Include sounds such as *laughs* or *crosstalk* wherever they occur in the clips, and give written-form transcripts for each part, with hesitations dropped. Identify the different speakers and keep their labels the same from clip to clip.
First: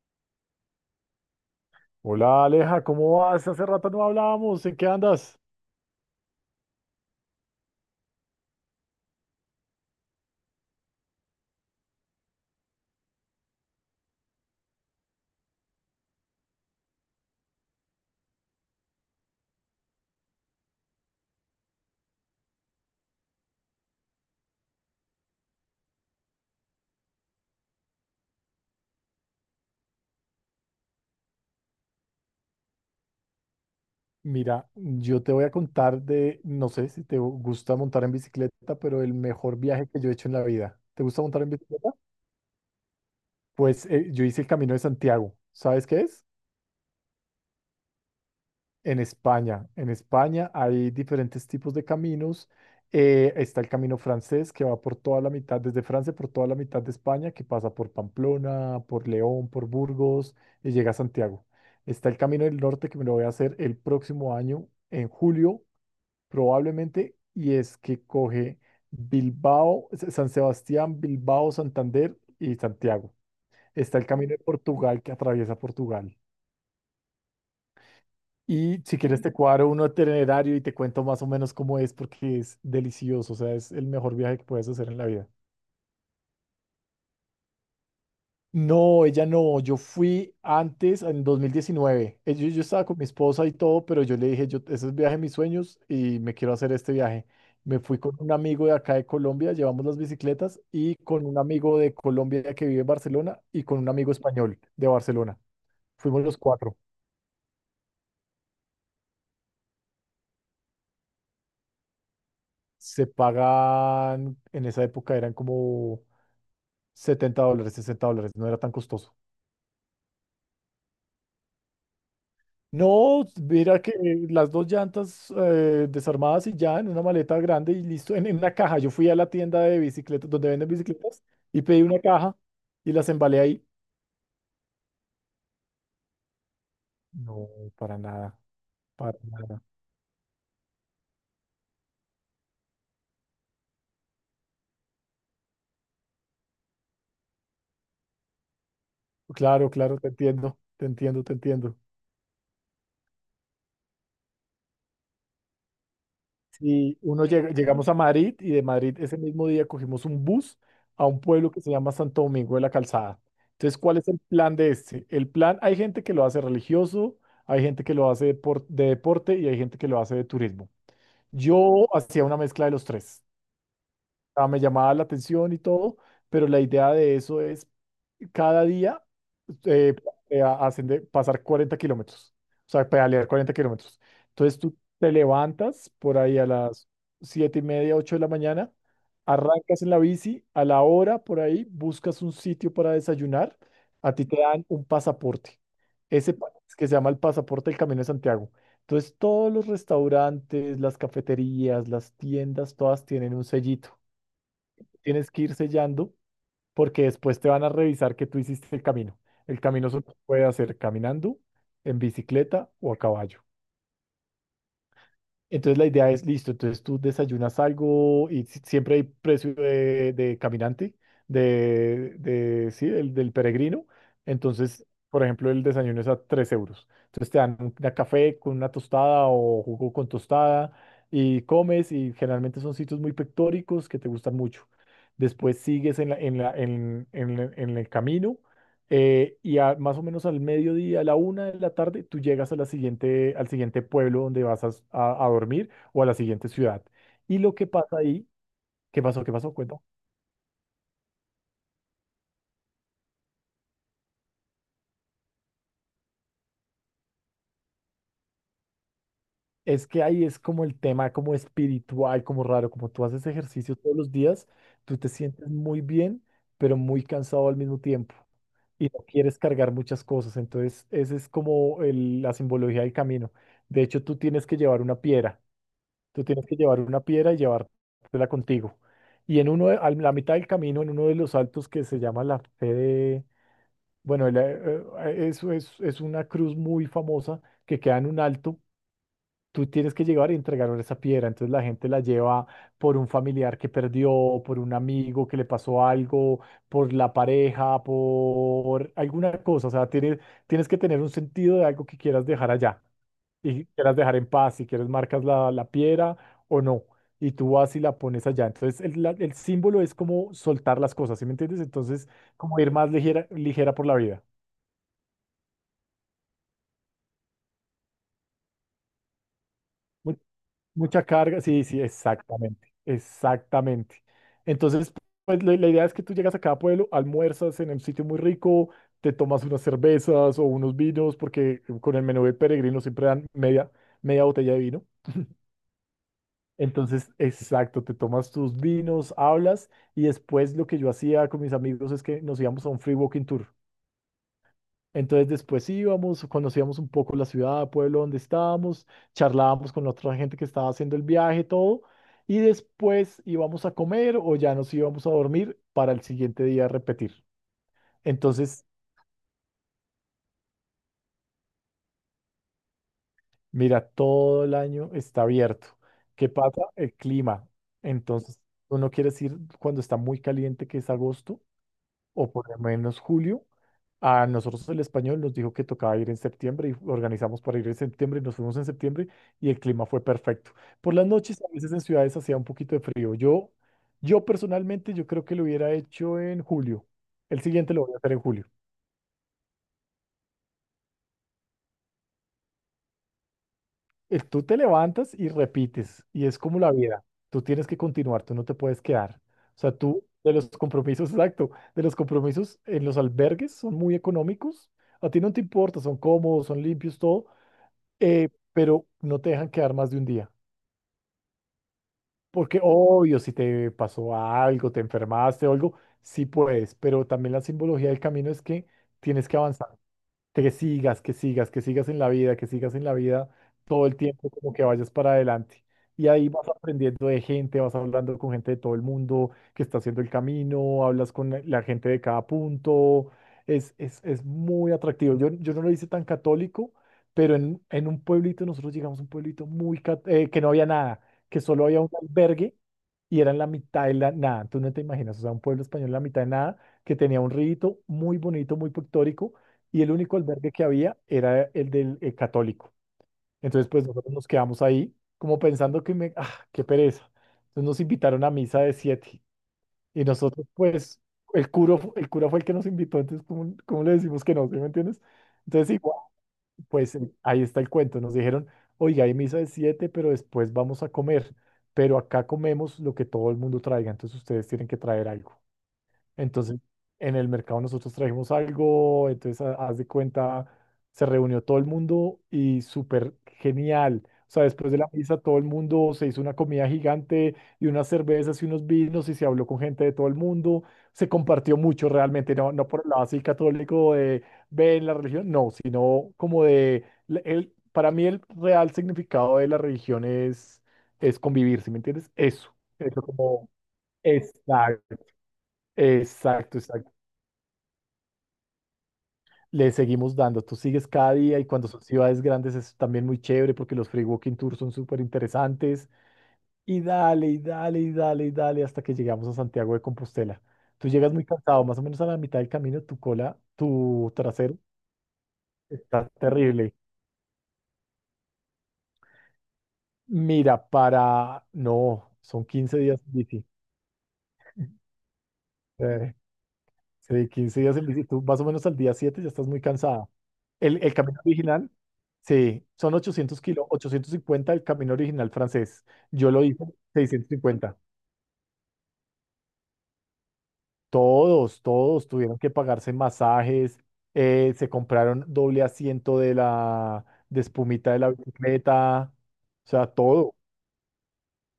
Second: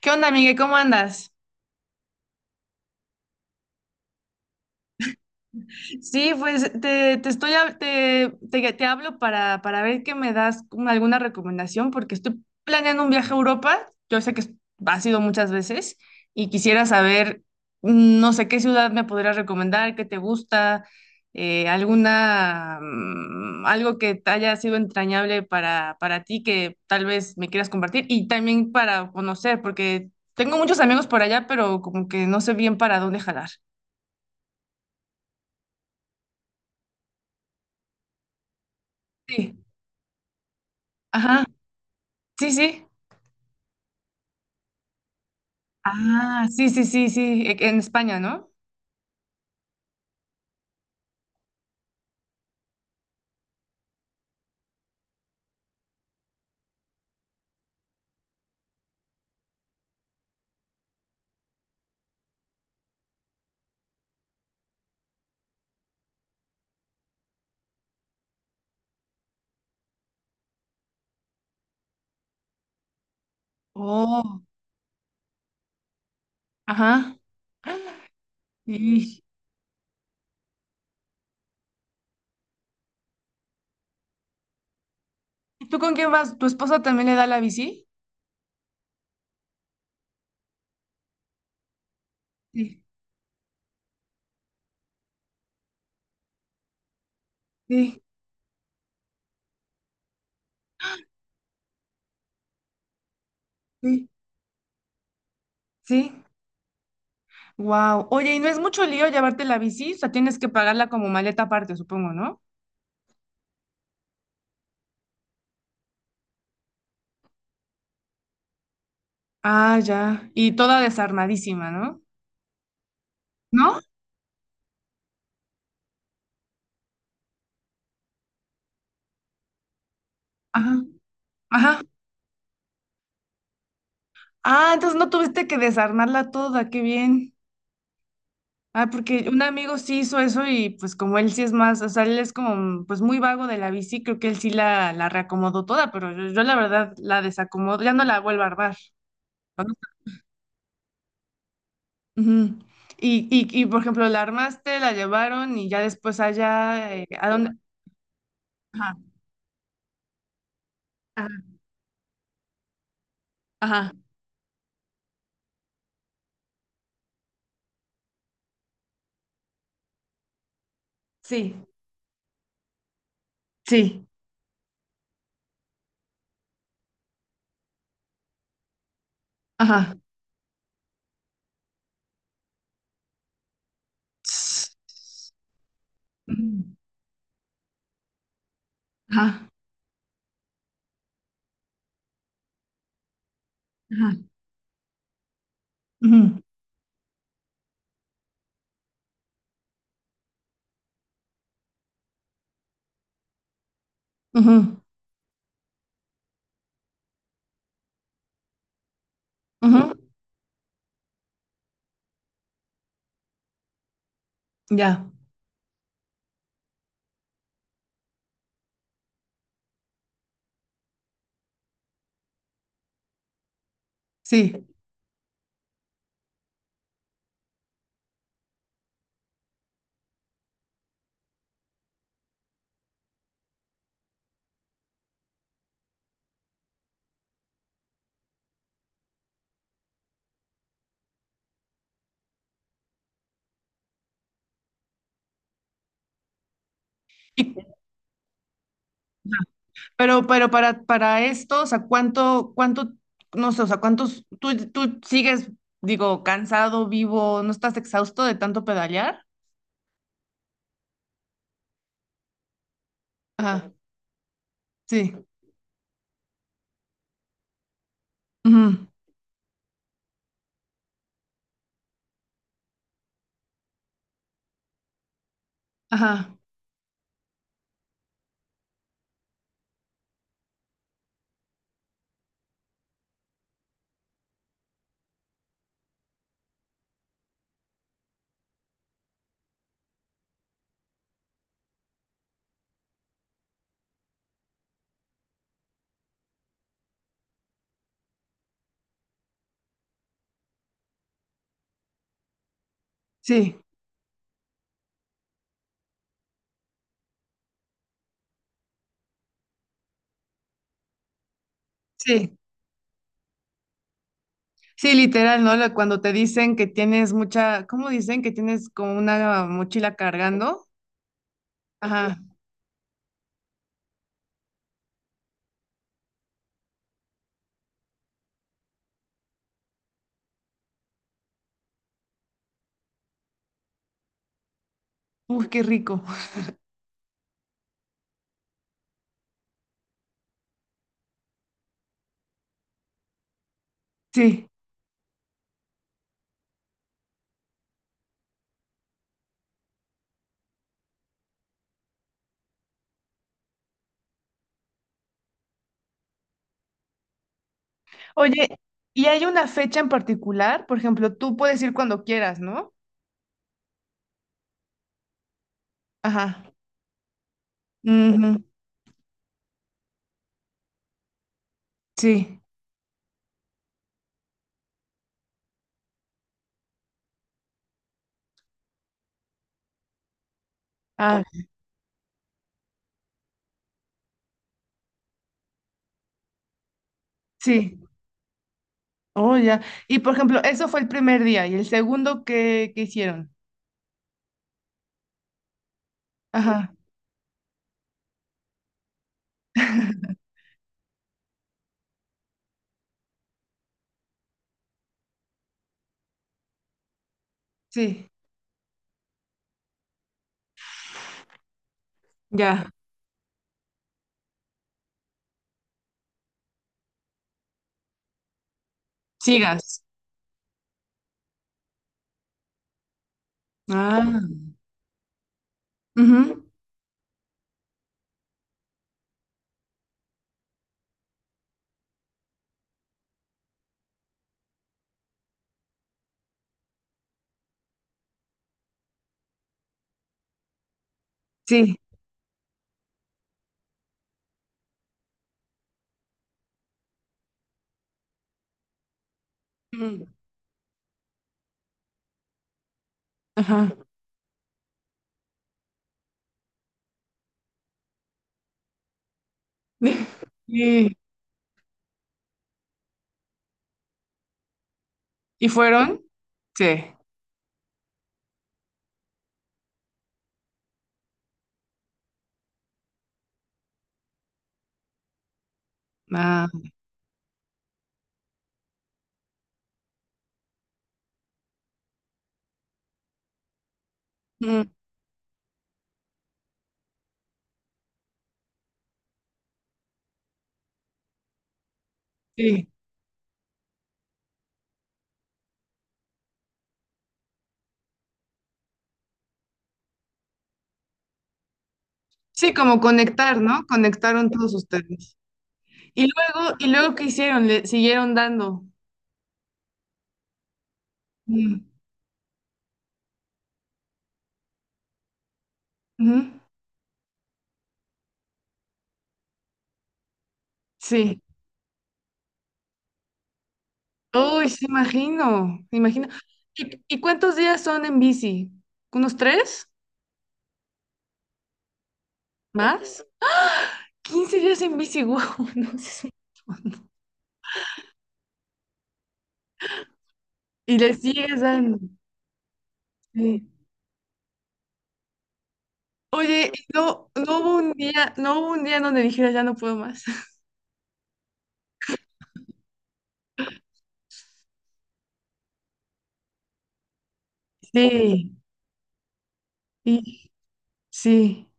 Speaker 1: ¿Qué onda, Miguel? ¿Cómo andas?
Speaker 2: Hola Aleja, ¿cómo vas? Hace rato no hablábamos, ¿en qué andas?
Speaker 1: Sí, pues te estoy hab- te hablo para ver que me das como alguna recomendación, porque estoy planeando un viaje a Europa. Yo sé has ido muchas veces y quisiera saber, no sé, qué ciudad me podrías recomendar, qué te gusta, algo que te haya sido entrañable para ti que tal vez me quieras compartir y también para conocer, porque tengo muchos amigos por allá, pero como que no sé bien para dónde jalar.
Speaker 2: Mira, yo te voy a contar de, no sé si te gusta montar en bicicleta, pero el mejor
Speaker 1: Sí.
Speaker 2: viaje que yo he hecho en la vida. ¿Te gusta montar
Speaker 1: Ajá,
Speaker 2: en bicicleta?
Speaker 1: sí, sí.
Speaker 2: Pues yo hice el Camino de Santiago. ¿Sabes qué es?
Speaker 1: Ah, sí, sí, sí, sí, en España, ¿no?
Speaker 2: En España hay diferentes tipos de caminos. Está el camino francés que va por toda la mitad, desde Francia por toda la mitad de España, que pasa por Pamplona, por León, por Burgos y llega a Santiago. Está el camino del norte que me lo voy a hacer el próximo año, en julio probablemente, y es que coge Bilbao, San Sebastián, Bilbao, Santander y Santiago. Está el camino de
Speaker 1: Oh,
Speaker 2: Portugal que atraviesa Portugal.
Speaker 1: ajá.
Speaker 2: Y si
Speaker 1: ¿Y
Speaker 2: quieres te cuadro uno itinerario y te cuento más o menos cómo es porque es delicioso, o sea, es el mejor viaje que puedes hacer en la vida.
Speaker 1: tú con quién vas? ¿Tu esposa también le da la bici?
Speaker 2: No, ella no, yo fui antes, en 2019. Yo
Speaker 1: Sí,
Speaker 2: estaba con mi esposa y todo, pero yo le dije, yo, ese es el viaje de mis sueños y me quiero hacer este viaje. Me fui
Speaker 1: sí,
Speaker 2: con un amigo de acá de Colombia, llevamos las bicicletas, y con un amigo de Colombia que vive en Barcelona y con un
Speaker 1: sí,
Speaker 2: amigo español de Barcelona.
Speaker 1: sí.
Speaker 2: Fuimos los cuatro.
Speaker 1: Wow. Oye, y no es mucho lío llevarte la bici, o sea, tienes que pagarla como maleta aparte, supongo, ¿no?
Speaker 2: Se pagan, en esa época eran como 70 dólares, 60 dólares, no era tan costoso.
Speaker 1: Ah, ya. Y toda desarmadísima, ¿no?
Speaker 2: No,
Speaker 1: ¿No?
Speaker 2: mira que las dos llantas desarmadas y ya en una maleta grande y listo, en, una caja. Yo fui a la tienda de bicicletas, donde venden
Speaker 1: Ajá,
Speaker 2: bicicletas, y
Speaker 1: ajá.
Speaker 2: pedí una caja y las embalé ahí.
Speaker 1: Ah, entonces no tuviste que desarmarla toda, qué bien.
Speaker 2: No, para nada,
Speaker 1: Ah,
Speaker 2: para
Speaker 1: porque un
Speaker 2: nada.
Speaker 1: amigo sí hizo eso y pues como él sí es más, o sea, él es como pues muy vago de la bici, creo que él sí la reacomodó toda, pero yo la verdad la desacomodo, ya no la vuelvo a armar.
Speaker 2: Claro, claro, te entiendo, te entiendo, te entiendo.
Speaker 1: Ujú. Y por ejemplo, la armaste, la llevaron y ya después allá,
Speaker 2: Y
Speaker 1: ¿a dónde?
Speaker 2: llegamos a Madrid y de
Speaker 1: Ajá,
Speaker 2: Madrid ese mismo día cogimos un bus a un
Speaker 1: ajá,
Speaker 2: pueblo que se llama Santo Domingo de la Calzada. Entonces,
Speaker 1: ajá,
Speaker 2: ¿cuál es el plan de este? El plan, hay gente que lo hace religioso, hay gente que lo hace de deporte y hay gente que lo hace de turismo.
Speaker 1: sí,
Speaker 2: Yo hacía una mezcla de los tres.
Speaker 1: sí,
Speaker 2: Ah, me llamaba la atención y todo, pero la idea de eso es cada día
Speaker 1: ajá.
Speaker 2: eh, hacen de pasar 40 kilómetros, o sea, pedalear 40 kilómetros. Entonces
Speaker 1: Ts-
Speaker 2: tú te levantas por ahí a
Speaker 1: Ujú,
Speaker 2: las 7:30, 8 de la mañana,
Speaker 1: ajá,
Speaker 2: arrancas en la bici, a la hora por ahí buscas un sitio para desayunar,
Speaker 1: ajá,
Speaker 2: a ti te dan un pasaporte, ese
Speaker 1: ujú,
Speaker 2: pa- que se llama el pasaporte del Camino de Santiago. Entonces todos los restaurantes, las cafeterías, las tiendas, todas tienen un sellito.
Speaker 1: ujú,
Speaker 2: Tienes que ir sellando porque después te van a revisar que tú hiciste el camino. El camino
Speaker 1: ujú,
Speaker 2: solo se puede hacer caminando, en bicicleta o a caballo.
Speaker 1: ya,
Speaker 2: Entonces la idea es, listo, entonces tú desayunas algo y siempre hay precio de, caminante, de sí, del peregrino.
Speaker 1: sí.
Speaker 2: Entonces, por ejemplo, el desayuno es a 3 euros. Entonces te dan una café con una tostada o jugo con tostada y comes y generalmente son sitios muy pictóricos que te gustan mucho. Después sigues en la- en la- en el camino y más o menos al mediodía, a la una de la tarde, tú llegas a la siguiente, al siguiente pueblo donde vas a dormir o a la siguiente ciudad. Y
Speaker 1: Y,
Speaker 2: lo que pasa ahí, ¿qué pasó? ¿Qué pasó? Cuento.
Speaker 1: pero para esto, o sea, ¿cuánto, no sé, o sea, cuántos, tú sigues, digo, cansado, vivo, no estás exhausto de tanto pedalear?
Speaker 2: Es que ahí es como el tema, como espiritual, como raro, como tú haces
Speaker 1: Ajá,
Speaker 2: ejercicio todos los días, tú te
Speaker 1: sí,
Speaker 2: sientes muy bien, pero muy cansado al mismo tiempo y
Speaker 1: ujú,
Speaker 2: no quieres cargar muchas cosas. Entonces, esa es como la simbología del camino. De hecho, tú tienes que llevar una piedra. Tú
Speaker 1: ajá,
Speaker 2: tienes que llevar una piedra y llevártela contigo. Y en a la mitad del camino, en uno de los altos que se llama la fe bueno, eso es una cruz muy famosa que queda en un alto. Tú tienes que llegar y entregar esa piedra. Entonces la gente la lleva por un familiar que perdió, por un amigo que le pasó algo, por la pareja, por alguna cosa. O sea, tienes que tener un sentido de algo que quieras dejar allá
Speaker 1: sí,
Speaker 2: y quieras dejar en paz, si quieres marcas la, piedra o no, y tú vas y la pones allá. Entonces el símbolo es como soltar las cosas, ¿sí me entiendes? Entonces
Speaker 1: sí,
Speaker 2: como ir más ligera, ligera por la vida.
Speaker 1: sí, literal, ¿no? Cuando te dicen que tienes mucha, ¿cómo dicen? Que tienes como una mochila
Speaker 2: Mu-
Speaker 1: cargando.
Speaker 2: Mucha carga, sí, sí,
Speaker 1: Ajá,
Speaker 2: exactamente, exactamente. Entonces, pues la idea es que tú llegas a cada pueblo, almuerzas en un sitio muy rico, te tomas unas cervezas o unos vinos, porque con el menú de peregrino siempre dan media botella de vino.
Speaker 1: uy, qué rico,
Speaker 2: Entonces, exacto, te tomas tus vinos, hablas y después lo que yo hacía con mis amigos es que nos íbamos a un free walking tour.
Speaker 1: *laughs* sí.
Speaker 2: Entonces después íbamos, conocíamos un poco la ciudad, pueblo donde estábamos, charlábamos con la otra gente que estaba haciendo el viaje, todo, y después íbamos a comer o ya nos íbamos a dormir para el siguiente día repetir.
Speaker 1: Oye,
Speaker 2: Entonces,
Speaker 1: ¿y hay una fecha en particular? Por ejemplo, tú puedes ir cuando quieras, ¿no?
Speaker 2: mira, todo el año está abierto.
Speaker 1: Ajá,
Speaker 2: ¿Qué pasa? El clima. Entonces,
Speaker 1: ujú,
Speaker 2: tú no quieres ir cuando está muy caliente, que es agosto o
Speaker 1: sí,
Speaker 2: por lo menos julio. A nosotros el español nos dijo que tocaba ir en septiembre y organizamos para ir en septiembre, y nos fuimos en septiembre y el clima fue perfecto. Por las
Speaker 1: ah,
Speaker 2: noches, a veces en ciudades hacía un poquito de frío. Yo personalmente, yo creo que lo hubiera hecho en julio. El siguiente
Speaker 1: sí.
Speaker 2: lo voy a hacer en julio.
Speaker 1: Oh, ya. Y por ejemplo, eso fue el primer día. ¿Y el segundo qué hicieron?
Speaker 2: Tú te levantas y repites y es como la
Speaker 1: Ajá,
Speaker 2: vida. Tú tienes que continuar, tú no te puedes quedar. O sea, tú de los compromisos, *laughs* exacto, de los compromisos en los albergues son muy económicos. A ti no te importa, son cómodos, son limpios, todo
Speaker 1: sí.
Speaker 2: pero no te dejan quedar más de un día. Porque
Speaker 1: Ya,
Speaker 2: obvio, si te pasó algo, te enfermaste o algo, sí puedes, pero también la simbología del camino es que tienes que avanzar,
Speaker 1: sigas.
Speaker 2: que sigas, que sigas, que sigas en la vida, que sigas en la vida todo el
Speaker 1: Ah,
Speaker 2: tiempo, como que vayas para adelante. Y ahí
Speaker 1: ujú,
Speaker 2: vas aprendiendo de gente, vas hablando con gente de todo el mundo que está haciendo el camino, hablas con la gente de cada punto. Es muy atractivo. Yo no lo hice tan católico, pero en, un pueblito, nosotros llegamos a un pueblito que no había nada, que solo
Speaker 1: sí.
Speaker 2: había un albergue y era en la mitad de la nada. Tú no te imaginas, o sea, un pueblo español en la mitad de nada, que tenía un rito muy bonito, muy pictórico y el
Speaker 1: Mm,
Speaker 2: único albergue que había era el del católico. Entonces,
Speaker 1: ajá.
Speaker 2: pues nosotros nos quedamos ahí como pensando que me, ah, qué pereza. Entonces nos invitaron a misa de siete y
Speaker 1: *laughs*
Speaker 2: nosotros,
Speaker 1: ¿Y,
Speaker 2: pues, el cura fue el que nos invitó, entonces, ¿cómo, cómo le decimos que no? ¿Sí me entiendes?
Speaker 1: y
Speaker 2: Entonces, igual,
Speaker 1: fueron? Sí.
Speaker 2: pues ahí está el cuento. Nos dijeron, oiga, hay misa de siete, pero después vamos a comer, pero acá comemos lo que todo el mundo traiga, entonces ustedes tienen que traer algo.
Speaker 1: Ah,
Speaker 2: Entonces, en el mercado nosotros trajimos algo, entonces haz de cuenta, se reunió todo el mundo y súper genial. O sea,
Speaker 1: mm,
Speaker 2: después de la misa todo el mundo se hizo una comida gigante y unas cervezas y unos vinos y se habló con gente de todo el mundo. Se compartió mucho realmente, no, no
Speaker 1: sí.
Speaker 2: por el lado así católico de ven la religión, no, sino como para mí el real significado de la religión es convivir, ¿sí me entiendes?
Speaker 1: Sí,
Speaker 2: Eso,
Speaker 1: como
Speaker 2: eso
Speaker 1: conectar,
Speaker 2: como
Speaker 1: ¿no? Conectaron todos
Speaker 2: exacto.
Speaker 1: ustedes.
Speaker 2: Exacto,
Speaker 1: ¿Y
Speaker 2: exacto.
Speaker 1: luego qué hicieron? Le siguieron dando.
Speaker 2: Le seguimos dando. Tú sigues cada día y
Speaker 1: Mm,
Speaker 2: cuando son ciudades grandes es también muy chévere porque los free walking tours son súper interesantes.
Speaker 1: ujú,
Speaker 2: Y dale, y dale, y dale, y dale hasta que llegamos a Santiago de Compostela. Tú llegas
Speaker 1: sí.
Speaker 2: muy cansado, más o menos a la mitad del camino, tu cola, tu
Speaker 1: Uy,
Speaker 2: trasero
Speaker 1: sí, imagino, imagino.
Speaker 2: está terrible.
Speaker 1: ¿Y cuántos días son en bici? ¿Unos tres?
Speaker 2: Mira, para... No, son 15 días
Speaker 1: ¿Más?
Speaker 2: en bici.
Speaker 1: 15 días en bici, wow, *laughs* no
Speaker 2: Sí.
Speaker 1: sé.
Speaker 2: Sí, 15 días en bici, tú más o menos al día 7 ya estás muy cansada.
Speaker 1: Y
Speaker 2: El
Speaker 1: le
Speaker 2: camino
Speaker 1: sigues
Speaker 2: original,
Speaker 1: dando.
Speaker 2: sí, son 800
Speaker 1: Sí.
Speaker 2: kilos, 850 el camino original francés. Yo lo
Speaker 1: Oye, y
Speaker 2: hice
Speaker 1: no,
Speaker 2: seiscientos
Speaker 1: no hubo un
Speaker 2: cincuenta.
Speaker 1: día, en donde dijera ya no puedo más. *laughs*
Speaker 2: Todos tuvieron que pagarse masajes, se compraron doble asiento de la de espumita de la
Speaker 1: Sí,
Speaker 2: bicicleta, o sea,
Speaker 1: y
Speaker 2: todo.
Speaker 1: sí.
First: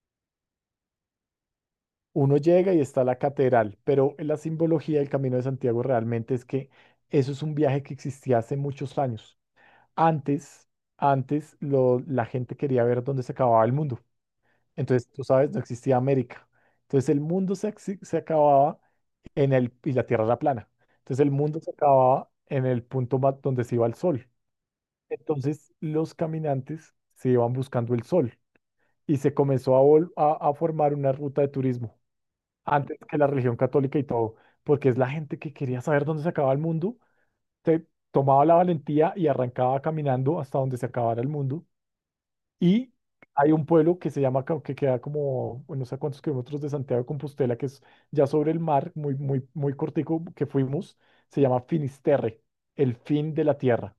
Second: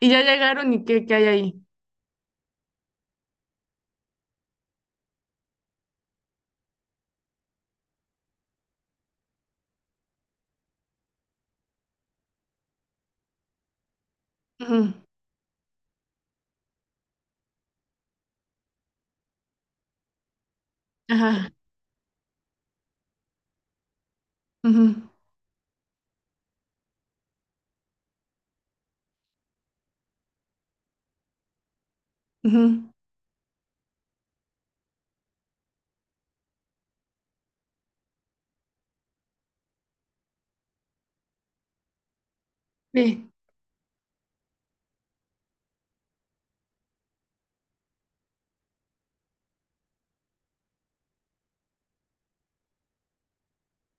Speaker 1: Y ya llegaron y qué hay ahí.
Speaker 2: Uno llega y está la catedral, pero la simbología del Camino de Santiago realmente es que eso es un viaje que existía hace muchos años. Antes, la gente quería ver dónde se acababa el mundo.
Speaker 1: Ujú,
Speaker 2: Entonces, tú sabes, no existía América. Entonces, el mundo se acababa en el, y la Tierra era plana. Entonces, el
Speaker 1: ajá.
Speaker 2: mundo se acababa en el punto donde se iba el sol.
Speaker 1: Ujú,
Speaker 2: Entonces, los caminantes se iban buscando el sol y se comenzó a formar una ruta de turismo
Speaker 1: ujú,
Speaker 2: antes que la religión católica y todo, porque es la gente que quería saber dónde se acababa el mundo, se tomaba la valentía y arrancaba caminando hasta donde se acabara el mundo. Y
Speaker 1: sí.
Speaker 2: hay un pueblo que se llama, que queda como, bueno, no sé a cuántos kilómetros de Santiago de Compostela, que es ya sobre el mar, muy, muy, muy cortico que fuimos, se llama Finisterre, el fin de la tierra.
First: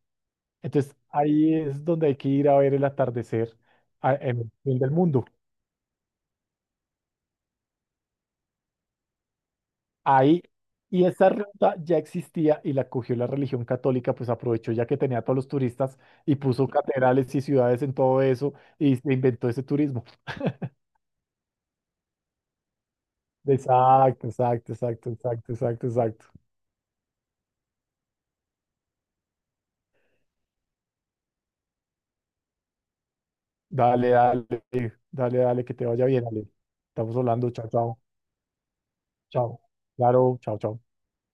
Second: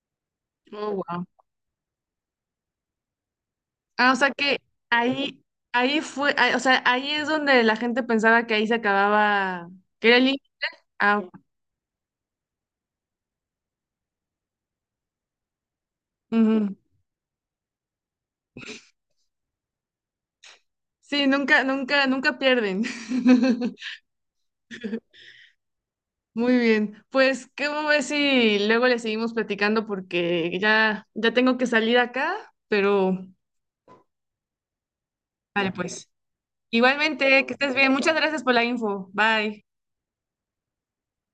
Speaker 2: Entonces
Speaker 1: Oh, wow.
Speaker 2: ahí es donde hay que ir a ver el atardecer
Speaker 1: Ah, o sea
Speaker 2: en el
Speaker 1: que
Speaker 2: fin del mundo.
Speaker 1: ahí, ahí fue, ah, o sea, ahí es donde la gente pensaba que ahí se acababa, que era el límite.
Speaker 2: Ahí, y
Speaker 1: Ah,
Speaker 2: esa ruta ya existía y la cogió la religión católica, pues aprovechó ya que tenía a todos los turistas y puso
Speaker 1: ujú.
Speaker 2: catedrales y ciudades en todo eso y se inventó ese turismo.
Speaker 1: Sí, nunca, nunca, nunca pierden. *laughs*
Speaker 2: Exacto, exacto, exacto, exacto, exacto, exacto.
Speaker 1: Muy bien, pues, ¿cómo ves si luego le seguimos platicando? Porque ya tengo que salir acá, pero
Speaker 2: Dale, dale, dale, dale,
Speaker 1: vale,
Speaker 2: que te vaya
Speaker 1: pues.
Speaker 2: bien, dale. Estamos
Speaker 1: Igualmente,
Speaker 2: hablando,
Speaker 1: que
Speaker 2: chao,
Speaker 1: estés bien.
Speaker 2: chao,
Speaker 1: Muchas gracias por la info.
Speaker 2: chao.
Speaker 1: Bye.
Speaker 2: Claro, chao, chao.